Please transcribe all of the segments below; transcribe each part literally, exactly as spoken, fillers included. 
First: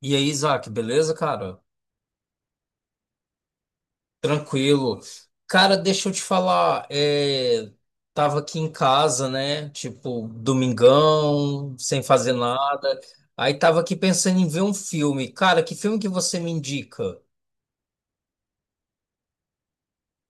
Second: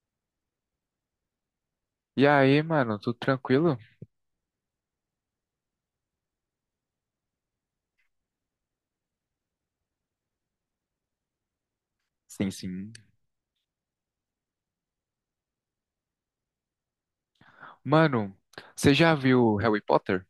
E aí, Isaac, beleza, cara? E aí, mano, tudo tranquilo? Tranquilo. Cara, deixa eu te falar, é, tava aqui em casa, né? Tipo, domingão, sem fazer Sim, sim. nada. Aí tava aqui pensando em ver um filme. Cara, que filme que você me indica? Mano, você já viu Harry Potter?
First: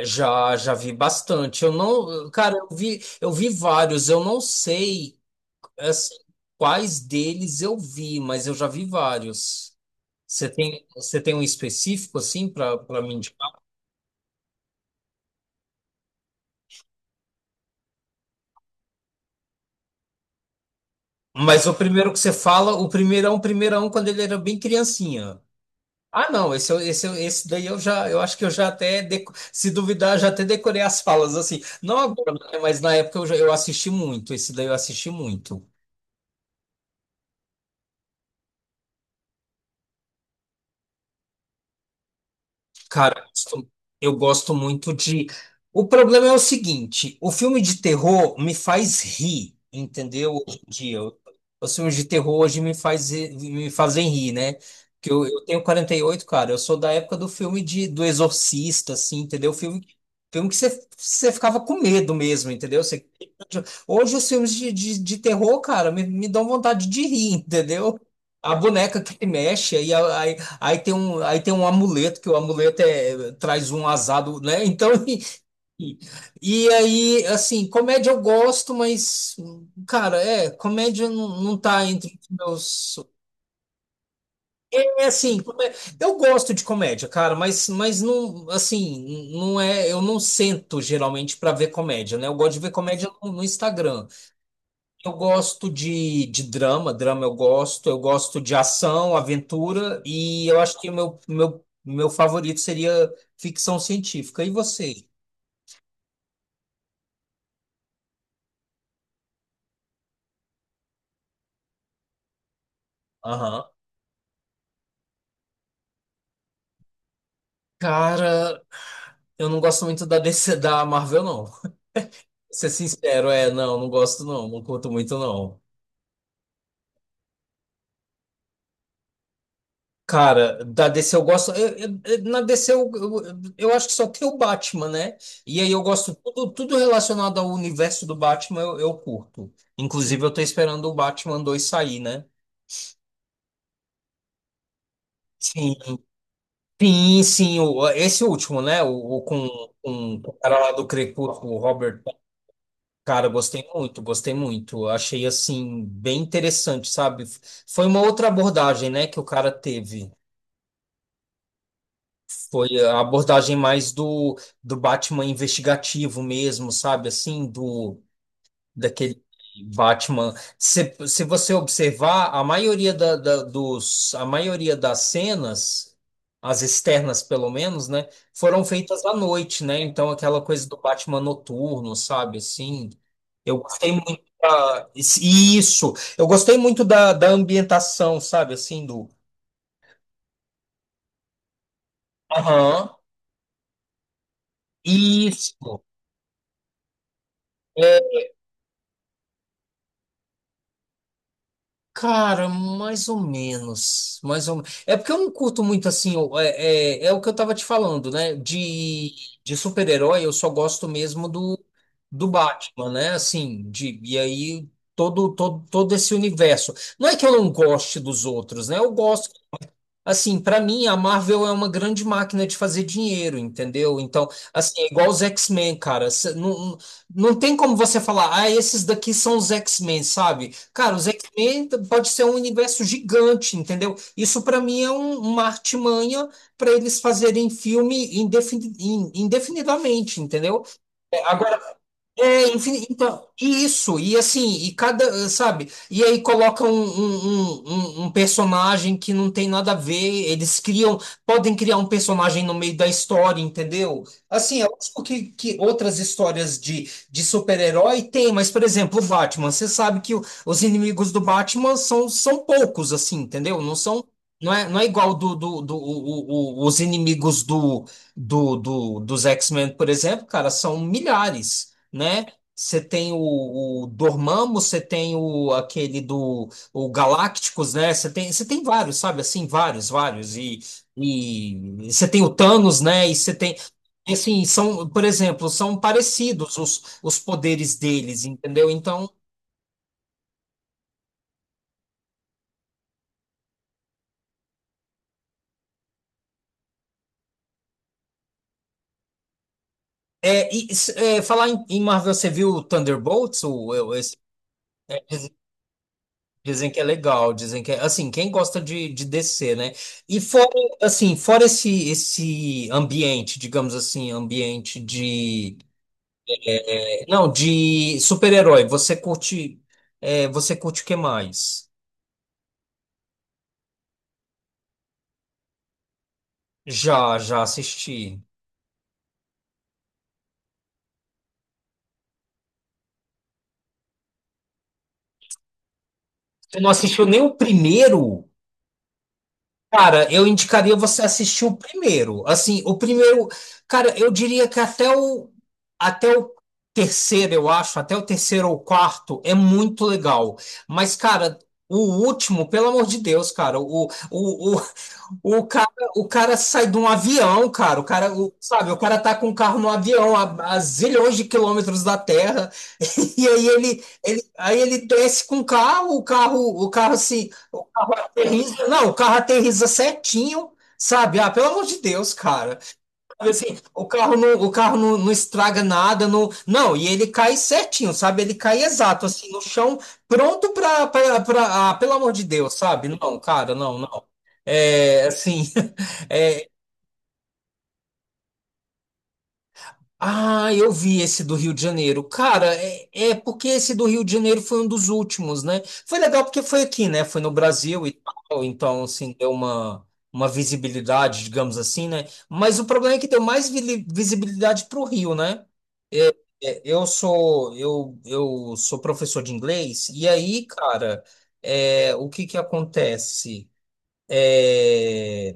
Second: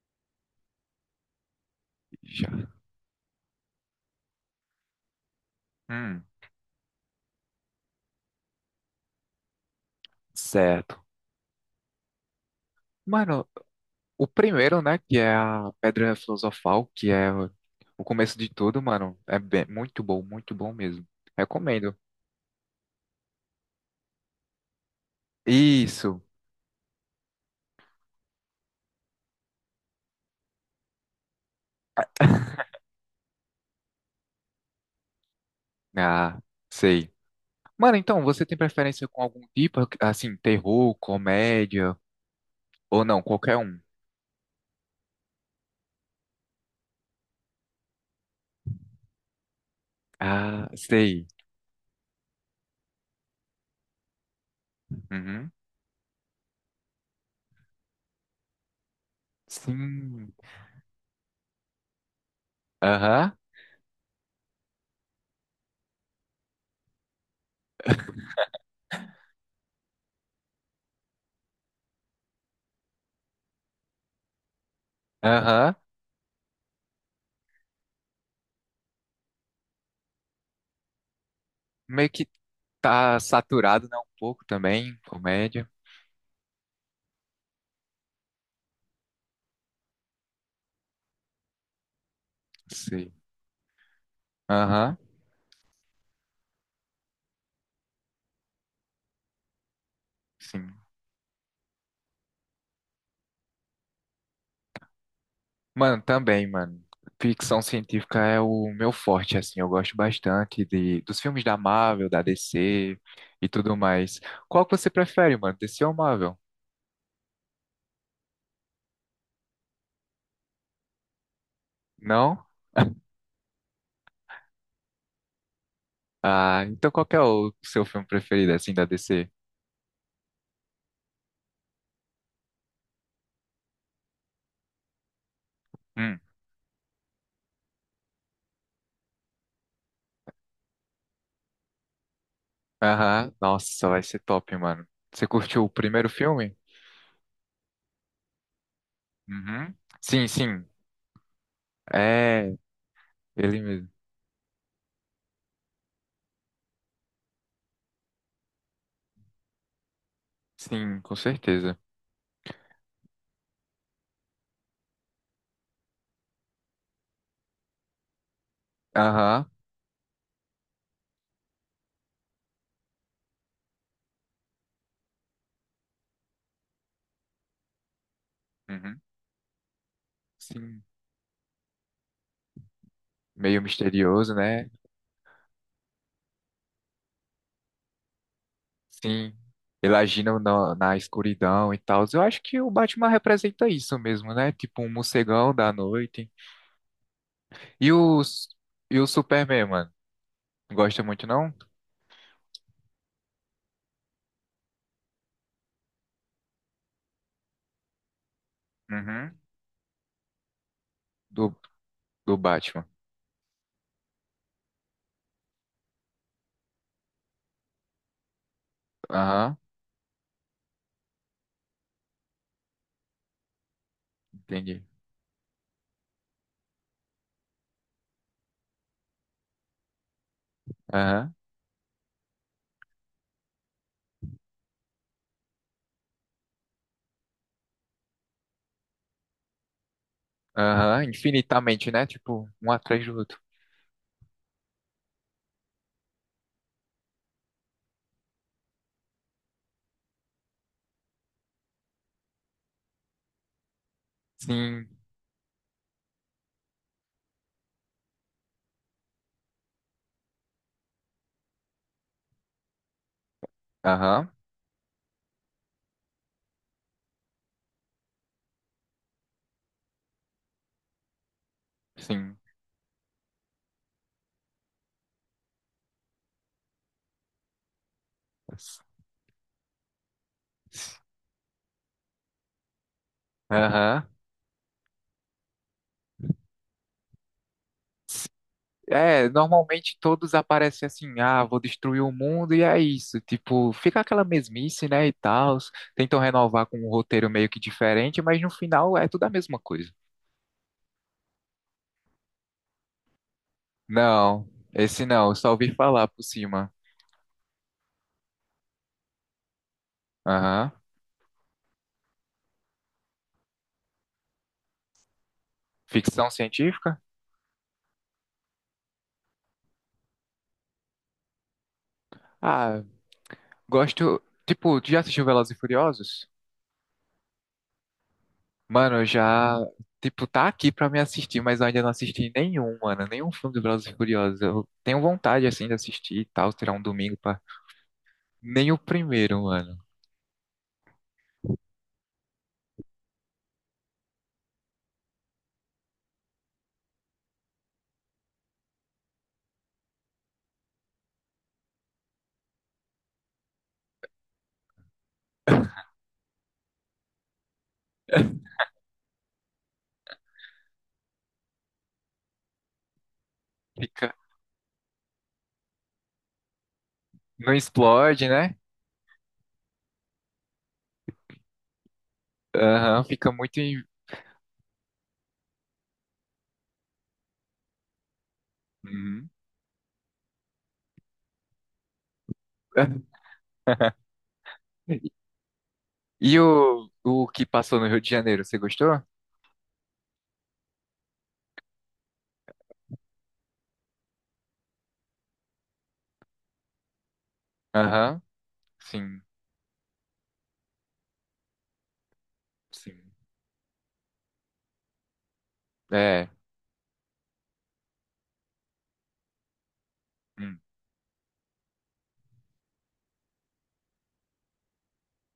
Já, já vi bastante. Eu não, Já. cara, eu vi, eu vi vários. Eu não sei, assim, Hum, quais deles eu vi, mas eu já vi vários. Você tem, certo. você tem um específico assim para para mim? Mano, o primeiro, né, que é a Pedra Filosofal, que é o o começo de tudo, mano, é bem- muito bom, muito bom mesmo. Mas o Recomendo. primeiro que você fala, o primeirão, primeirão, quando ele era bem criancinha. Isso. Ah, não, esse, eu- esse, eu- esse daí eu já, eu acho que eu já até, deco- se duvidar, já até decorei as falas, assim. Não agora, né, mas na época eu, já, eu assisti muito, esse daí eu assisti muito. Ah, sei. Mano, então, você tem preferência com algum tipo, assim, terror, comédia, ou Cara, não, eu qualquer gosto um? eu gosto muito de. O problema é o seguinte: o filme de terror me faz rir, entendeu? Hoje Ah, em dia, Eu- sei. os filmes de terror hoje me faz, me fazem rir, né? Porque eu, eu Uhum. tenho quarenta e oito cara. Eu sou da época do filme de, do Exorcista, assim, entendeu? Filme, Sim. filme que você, você ficava com medo mesmo, entendeu? Você- Aham. hoje os filmes de, de, de terror, cara, me, me dão vontade de rir, entendeu? A boneca que mexe, aí. Aí tem um, aí tem um amuleto, que o amuleto é, traz um azado, né? Então, Aham. e, e aí, assim, comédia eu gosto, mas, cara, é, comédia não, não tá Meio entre que os meus. Tá saturado, né? Um pouco também, É assim, comédia. comé- eu gosto de comédia, cara, mas, mas não, assim, não é, eu não sento geralmente pra ver comédia, né? Eu gosto de ver comédia Sei. no, no Instagram. Aham, Eu gosto de, de drama, drama eu gosto, eu gosto de ação, aventura, e eu acho sim. que o meu, meu, meu favorito seria ficção científica. E você? Mano, também, mano. Ficção científica é o meu forte, assim. Eu gosto bastante de, dos filmes da Marvel, da D C e Aham. tudo mais. Qual que você prefere, mano? D C ou Marvel? Cara, eu não gosto muito da D C da Marvel, não. Pra Não? ser sincero, é, não, não gosto não, não curto muito não. Ah, então qual que é o seu filme preferido, assim, da D C? Cara, da D C eu gosto. Eu- eu- eu- na D C eu, eu, eu acho que só tem o Batman, né? E aí eu gosto Hum. tudo, tudo relacionado ao universo do Batman, eu, eu curto. Inclusive, eu tô esperando o Batman dois sair, né? Aham. Nossa, vai ser top, mano. Você curtiu o Sim, primeiro filme? sim, sim, o- esse último, né? O, o com, Uhum. com Sim, o cara sim. lá do Crepúsculo, o Robert. É, Cara, eu ele gostei mesmo. muito, gostei muito. Eu achei assim bem interessante, sabe? Foi uma outra abordagem, né, que o cara teve. Sim, com certeza. Foi a abordagem mais do, do Batman investigativo mesmo, sabe? Assim, do daquele Aham. Batman. Se, se você observar, a maioria da, da- dos, a maioria das cenas, as externas pelo menos, né, foram Uhum. feitas à noite, né? Então aquela coisa do Sim, Batman noturno, sabe, assim. Eu meio gostei muito misterioso, né? da, isso. Eu gostei muito da, da ambientação, sabe, assim do. Sim, ele agindo na, na escuridão e tal. Eu acho que o Aham. Batman representa isso mesmo, né? Tipo um morcegão da Isso. noite. E é, os e o Superman, mano? Não Gosta muito, não? Cara, mais ou menos, mais ou menos. É porque eu não curto muito assim, o- é, é, é o que eu tava te falando, né? De, Uhum. de super-herói, eu só gosto mesmo Do, do, do do Batman. Batman, né? Assim, de, e aí todo, todo, todo esse universo. Não é que eu não goste dos outros, né? Eu gosto. Aham, Assim, pra mim, a Marvel é uma grande máquina de fazer dinheiro, entendeu? Então, assim, entendi. é igual os X-Men, cara. Cê- Não, não tem como você falar, ah, esses daqui são os X-Men, sabe? Cara, os Aham, X-Men t- pode ser um universo gigante, entendeu? Isso pra mim é um, uma artimanha pra eles fazerem filme indefini- in- indefinidamente, entendeu? aham, infinitamente, né? Tipo, É, um enfim, atrás do então, outro. isso, e assim, e cada, sabe, e aí coloca um, um, um, um- um personagem que não tem nada a ver, eles criam, podem criar um personagem no meio da história, entendeu? Assim, é Sim, lógico que, que, outras histórias de, de super-herói tem, mas, por exemplo, o Batman, você sabe que o- os inimigos do Batman são, são poucos, assim, entendeu? Não são, aham, não é, não é igual do, do, do, o- o- os inimigos do, do, do, dos X-Men, por exemplo, cara, são milhares né? sim. Você tem o, o Dormammu, você tem o aquele do o Galácticos, né? Você tem, você tem vários, sabe? Assim, vários, vários. E, e você tem o Thanos, né? E você tem Aham. assim, são, por exemplo, são parecidos os, os poderes deles, entendeu? Então, É, normalmente todos aparecem assim, ah, vou destruir o mundo e é isso. Tipo, fica aquela mesmice, né, e tal. Tentam renovar com um roteiro meio que diferente, mas no final é tudo a mesma coisa. é, e, s- é, falar em, em Marvel, você viu o Thunderbolts, o, o- esse. Não, esse não, eu só ouvi falar por Dizem cima. que é legal, dizem que é, assim, quem gosta de, de descer, né? E fora, Aham. assim, fora esse, esse ambiente, digamos assim, ambiente de, Ficção científica? eh, não, de super-herói, você curte, eh, você curte o que mais? Ah, gosto. Tipo, tu já assistiu Velozes e Furiosos? Já, já assisti. Mano, eu já. Tipo, tá aqui pra me assistir, mas eu ainda não assisti nenhum, mano. Nenhum filme do Velozes e Furiosos. Eu tenho vontade, assim, de assistir e tal, Você não tirar um assistiu domingo nem o pra. primeiro? Nem o primeiro, mano. Cara, eu indicaria você assistir o primeiro. Assim, o primeiro, cara, eu diria que até o até o terceiro, eu acho, até o terceiro ou quarto é muito legal. Mas, cara, o último, pelo amor de Deus, cara, o o, o, o cara o cara sai de um avião, cara. O cara, o- sabe, o cara tá com um carro no avião a, a zilhões de quilômetros da Terra. E aí ele, Fica, ele aí ele desce com o carro, o carro, o carro assim não explode, né? aterriza- não, o carro aterriza certinho, sabe? Ah, pelo amor de Deus, cara. Aham, Sabe fica muito assim, em... o carro não, o carro não, não estraga nada, não, não, e ele cai certinho, sabe? Ele cai exato, assim, Uhum. no chão, pronto pra, pra, pra- ah, pelo amor de Deus, sabe? Não, cara, não, não. É, assim, E é, o, o que passou no Rio de Janeiro, você gostou? Ah, eu vi esse do Rio de Janeiro. Cara, é, é porque esse do Rio de Janeiro foi um dos últimos, né? Foi legal porque foi aqui, né? Foi no Brasil e Aham, tal, então, assim, sim, deu uma, uma visibilidade, digamos assim, né? Mas o problema é sim. que deu mais vili- visibilidade para o Rio, né? É, É, Eu sou, eu, eu sou professor de inglês, e aí, hum, cara, é, o que que acontece? É.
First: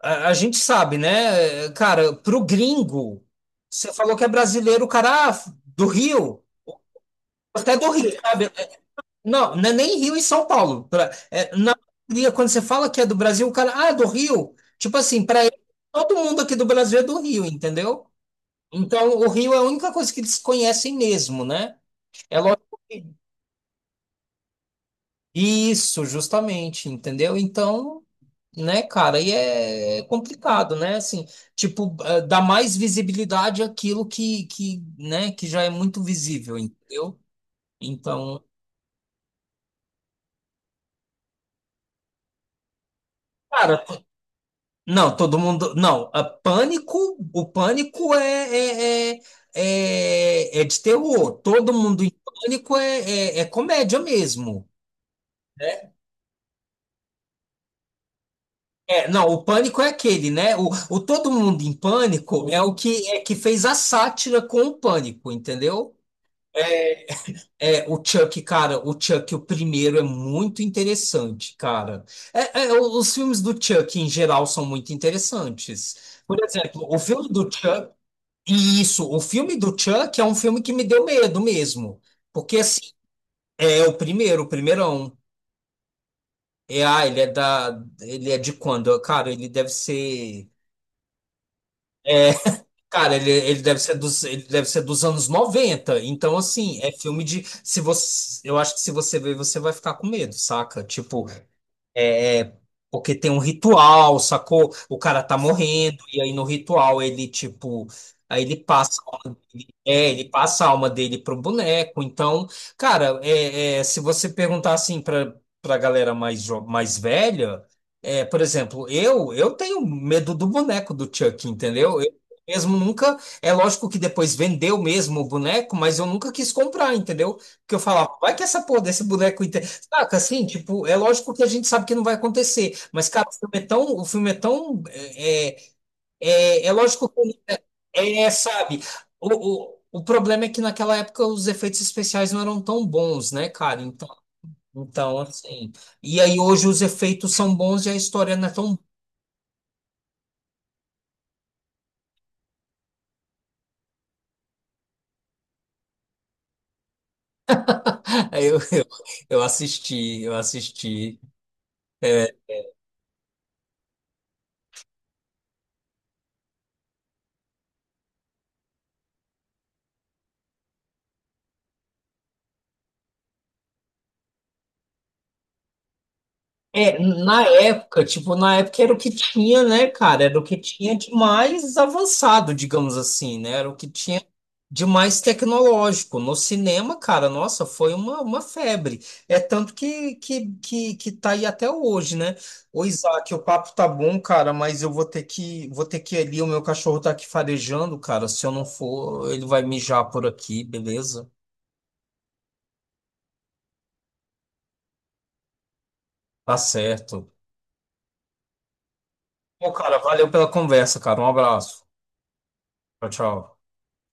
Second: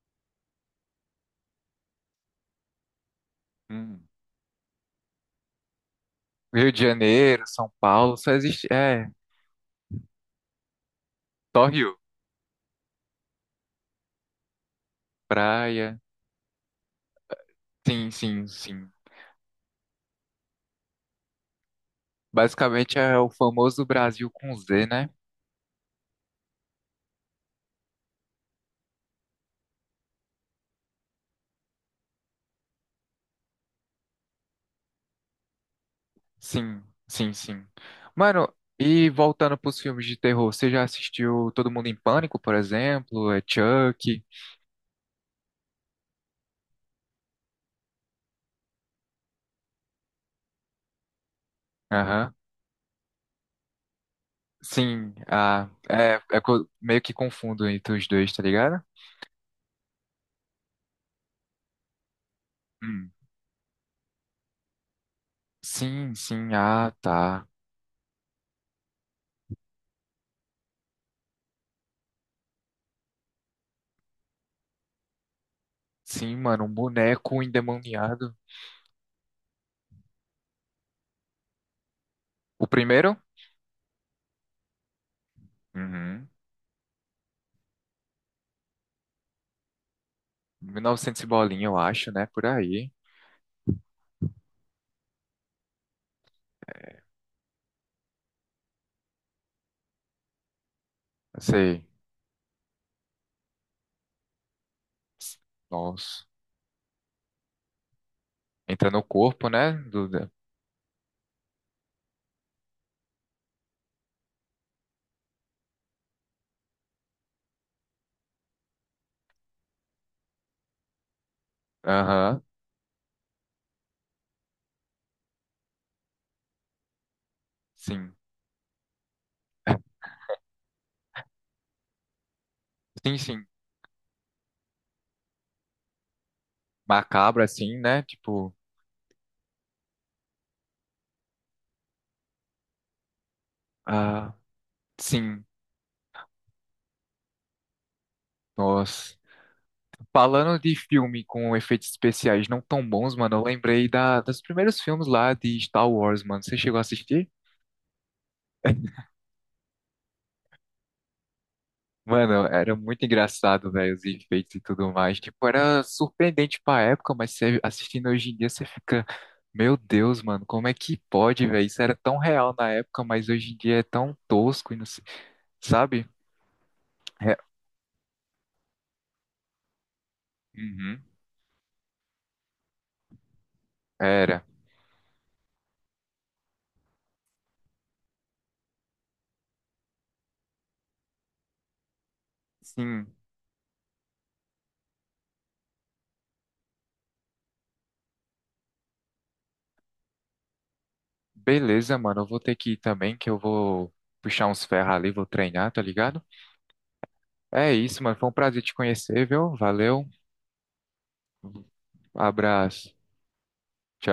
A, a gente sabe, né? Cara, pro gringo, você hum. falou que é brasileiro, o cara ah, do Rio, Rio de Janeiro, São até do Rio, Paulo, só sabe? existe, é, Não, não é nem Rio e São Paulo. Pra, é, só Na Rio, maioria, quando você fala que é do Brasil, o cara, ah, é do Rio. Tipo assim, pra ele, praia, todo mundo aqui do Brasil é do Rio, entendeu? sim, sim, sim. Então, o Rio é a única coisa que eles conhecem mesmo, né? É lógico. Basicamente é o famoso Brasil com Z, né? Isso, justamente, entendeu? Então, né, cara, e é é complicado, né? Assim, tipo, eh, dá mais visibilidade àquilo que, que, né, que já é muito visível, Sim, entendeu? sim, sim. Então, Mano, e voltando pros filmes de terror, você já assistiu Todo Mundo em Pânico, por exemplo? É cara, t- Chuck? não, todo mundo, não, a pânico, o pânico é, é, é, é, é de terror, todo mundo em Aham. pânico é, é, é comédia mesmo. Sim, ah, é, é co- meio que confundo entre os dois, tá ligado? É, não, o pânico é aquele, né? O, o Todo Mundo em Pânico é o que Hum. é que fez a sátira com o pânico, entendeu? Sim, sim, ah, tá. É, o Chuck, cara, o Chuck, o primeiro é muito interessante, cara. É, é, o- os filmes do Chuck em geral são muito interessantes. Sim, Por mano, um exemplo, o filme do boneco Chuck, endemoniado. e isso, o filme do Chuck é um filme que me deu medo mesmo, porque O assim, primeiro? é o primeiro, o primeirão. Uhum. É, ah, ele é da, ele é de quando? Cara, ele deve ser. mil e novecentos e novecentos e bolinha, eu acho, né? é, Por aí. Cara, ele, ele deve ser dos, ele deve ser dos anos noventa. Então, assim, é filme de. Se você, Eu acho que se você ver, você vai ficar com medo, saca? Tipo, Não sei. é, porque tem um ritual, sacou? O cara tá morrendo, e Nossa. aí no ritual ele, tipo, aí ele Entra passa, no a alma corpo, dele- né? Do... é, ele da- passa a alma dele pro boneco. Então, cara, é, é, se você perguntar assim pra, pra galera mais, jo- mais velha, é, por exemplo, eu, eu tenho medo do boneco do Chuck, entendeu? Eu Aham. mesmo nunca, é lógico que depois vendeu mesmo o boneco, mas eu nunca quis comprar, entendeu? Porque eu falava, Sim. vai que essa porra desse boneco. Saca, assim, tipo, é lógico que a gente sabe que não vai acontecer, mas, Sim, cara, o sim. filme é tão, o filme é tão, é, é, é é lógico que, ele- macabro, assim, né? é, Tipo, sabe, o, o, o problema é que naquela época os efeitos especiais não eram tão bons, né, cara, então, ah, então, sim, assim, e aí hoje os efeitos são bons e a história não é tão, nossa. Falando de filme com efeitos especiais não tão bons, mano, eu lembrei da, dos primeiros filmes lá de Star Wars, mano. Você chegou a assistir? eu, eu, eu assisti, eu assisti, Mano, era muito engraçado, velho, os efeitos e tudo mais. Tipo, era surpreendente pra época, mas você assistindo hoje em dia, você fica, meu Deus, mano, como é que pode, velho? Isso era tão real na época, mas hoje em dia é tão tosco e não sei, sabe? É, É, na época, tipo, na época era o que tinha, né, cara? Era o que tinha uhum, de mais avançado, digamos assim, né? Era o que tinha era. de mais tecnológico. No cinema, cara, nossa, foi uma, uma febre. É tanto que, que, que, que tá aí até hoje, né? Ô, Sim. Isaac, o papo tá bom, cara, mas eu vou ter que, vou ter que ir ali, o meu cachorro tá aqui farejando, cara. Se eu não for, ele vai mijar por aqui, beleza? Beleza, mano. Eu vou ter que ir também, que eu vou puxar uns ferros ali, vou treinar, tá ligado? Tá certo. É isso, mano. Foi um prazer te conhecer, viu? Pô, cara, Valeu. valeu pela conversa, cara. Um abraço. Abraço. Tchau, tchau. Tchau.